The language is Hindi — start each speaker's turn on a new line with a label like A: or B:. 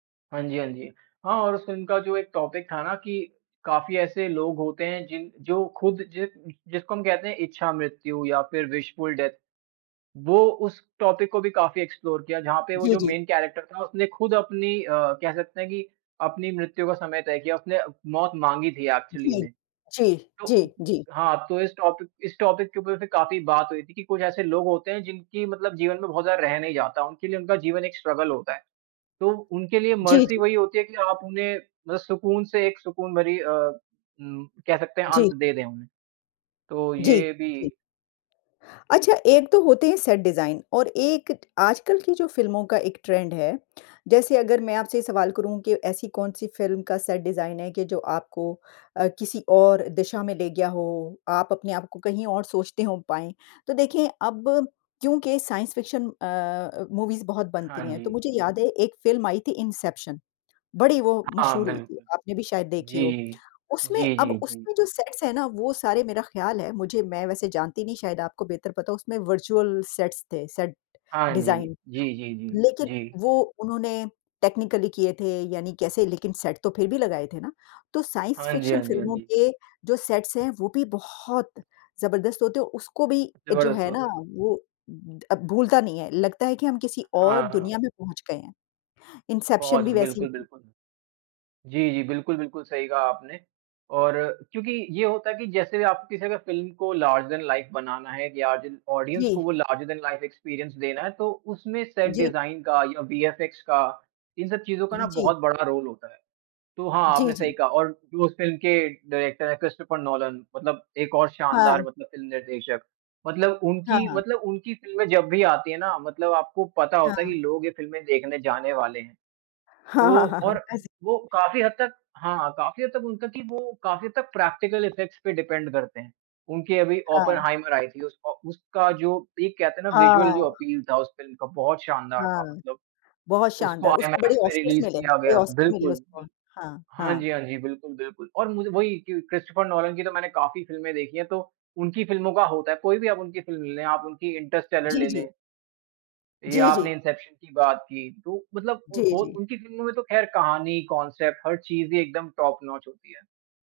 A: हाँ जी, हाँ जी। हाँ और उस फ़िल्म का जो एक टॉपिक था ना कि काफ़ी ऐसे लोग होते हैं जिन जो ख़ुद जिस जिसको हम कहते हैं इच्छा मृत्यु या फिर विशफुल डेथ, वो उस टॉपिक को भी काफ़ी एक्सप्लोर किया, जहाँ पे वो
B: जी,
A: जो
B: जी।
A: मैन करैक्टर था उसने खुद अपनी अ, कह सकते है कि अपनी मृत्यु का समय तय किया। उसने मौत मांगी थी एक्चुअली
B: जी।
A: में।
B: जी। जी,
A: तो
B: जी।
A: हाँ, तो इस टॉपिक इस टॉपिक के ऊपर से काफ़ी बात हुई थी कि कुछ ऐसे लोग होते हैं जिनकी मतलब जीवन में बहुत ज़्यादा रह नहीं जाता, उनके लिए उनका जीवन एक स्ट्रगल होता है। तो उनके लिए
B: जी,
A: मर्जी
B: जी
A: वही होती है कि आप उन्हें मतलब सुकून से एक सुकून भरी अ, उम, कह सकते हैं
B: जी।
A: अंत दे दें उन्हें। तो
B: जी,
A: ये
B: जी।
A: भी
B: अच्छा, एक तो होते हैं सेट डिजाइन और एक आजकल की जो फ़िल्मों का एक ट्रेंड है, जैसे अगर मैं आपसे ये सवाल करूँ कि ऐसी कौन-सी फ़िल्म का सेट डिजाइन है कि जो आपको अ, किसी और दिशा में ले गया हो, आप अपने आपको कहीं और सोचते हों पाएँ। तो देखिए अब क्योंकि साइंस फ़िक्शन अ, मूवीज़ बहुत
A: हाँ
B: बनती हैं। तो
A: जी।
B: मुझे याद है एक फ़िल्म आई थी इंसेप्शन, बड़ी वो
A: हाँ
B: मशहूर हुई थी।
A: बिल्कुल।
B: आपने भी शायद देखी हो।
A: जी।
B: उसमें
A: जी,
B: अब
A: जी, जी।
B: उसमें जो सेट्स हैं ना वो सारे मेरा ख्याल है, मुझे मैं वैसे जानती नहीं, शायद आपको बेहतर पता हो, उसमें वर्चुअल सेट्स थे, सेट
A: हाँ जी।
B: डिजाइन।
A: जी, जी, जी।
B: लेकिन
A: जी।
B: वो उन्होंने टेक्निकली किए थे यानी कैसे लेकिन सेट तो फिर भी लगाए थे ना। तो साइंस
A: हाँ जी,
B: फ़िक्शन
A: हाँ जी, हाँ
B: फ़िल्मों
A: जी।
B: के जो सेट्स हैं, वो भी बहुत ज़बरदस्त होते हैं। उसको भी जो
A: जबरदस्त
B: है ना
A: होते हैं।
B: वो अब भूलता नहीं है, लगता है कि हम किसी और
A: हाँ, हाँ।
B: दुनिया में पहुँच गए हैं। इंसेप्शन
A: पहुँच
B: भी वैसी ही
A: बिल्कुल,
B: थी।
A: बिल्कुल। जी, जी। बिल्कुल, बिल्कुल। सही कहा आपने। और क्योंकि ये होता है कि जैसे आप किसी का फिल्म को लार्जर दैन लाइफ़ बनाना है या जिन ऑडियंस को
B: जी।
A: वो लार्जर दैन लाइफ़ एक्सपीरियंस देना है तो उसमे सेट
B: जी।
A: डिजाइन का या विएफएक्स का इन सब चीज़ों का ना
B: ज जी।
A: बहुत बड़ा रोल होता है। तो हाँ,
B: जी,
A: आपने सही
B: जी।
A: कहा। और जो उस फ़िल्म के डायरेक्टर हैं, क्रिस्टोफ़र नोलन, मतलब एक और
B: हाँ।
A: शानदार मतलब फ़िल्म निर्देशक। मतलब
B: हाँ,
A: उनकी
B: हाँ।
A: मतलब उनकी फ़िल्में जब भी आती हैं ना, मतलब आपको पता होता है कि
B: हाँ।
A: लोग ये फ़िल्में देखने जाने वाले हैं।
B: हाँ,
A: तो
B: हाँ, हाँ, हाँ।
A: और
B: ऐसी
A: वो काफ़ी हद तक हाँ, हाँ। काफ़ी हद तक उनका कि वो काफ़ी हद तक प्रैक्टिकल इफ़ेक्ट्स पे डिपेंड करते हैं। उनकी अभी
B: हाँ।
A: ओपनहाइमर आयी थी उसको उसका जो पीक कहते हैं ना विज़ुअल जो
B: हाँ।
A: अपील था उस फ़िल्म का बहुत शानदार था
B: हाँ।
A: मतलब।
B: बहुत
A: उसको
B: शानदार। उसको बड़े
A: आईमैक्स में
B: ऑस्कर्स
A: रिलीज़
B: मिले
A: किया
B: बड़े
A: गया था।
B: ऑस्कर मिले
A: बिल्कुल,
B: उसको।
A: बिल्कुल।
B: हाँ,
A: हाँ
B: हाँ।
A: जी, हाँ जी। बिल्कुल, बिल्कुल। और मुझे वही क्रिस्टोफर नोलन की तो मैंने काफ़ी फिल्में देखी हैं तो उनकी फ़िल्मों का होता है, कोई भी आप उनकी फ़िल्म ले आप उनकी इंटरस्टेलर
B: जी,
A: ले
B: जी।
A: लें। ये
B: जी, जी।
A: आपने इंसेप्शन की बात की तो मतलब
B: जी,
A: होत
B: जी।
A: उनकी फ़िल्मों में तो ख़ैर कहानी, कांसेप्ट हर चीज़ ही एकदम टॉप नॉच होती है।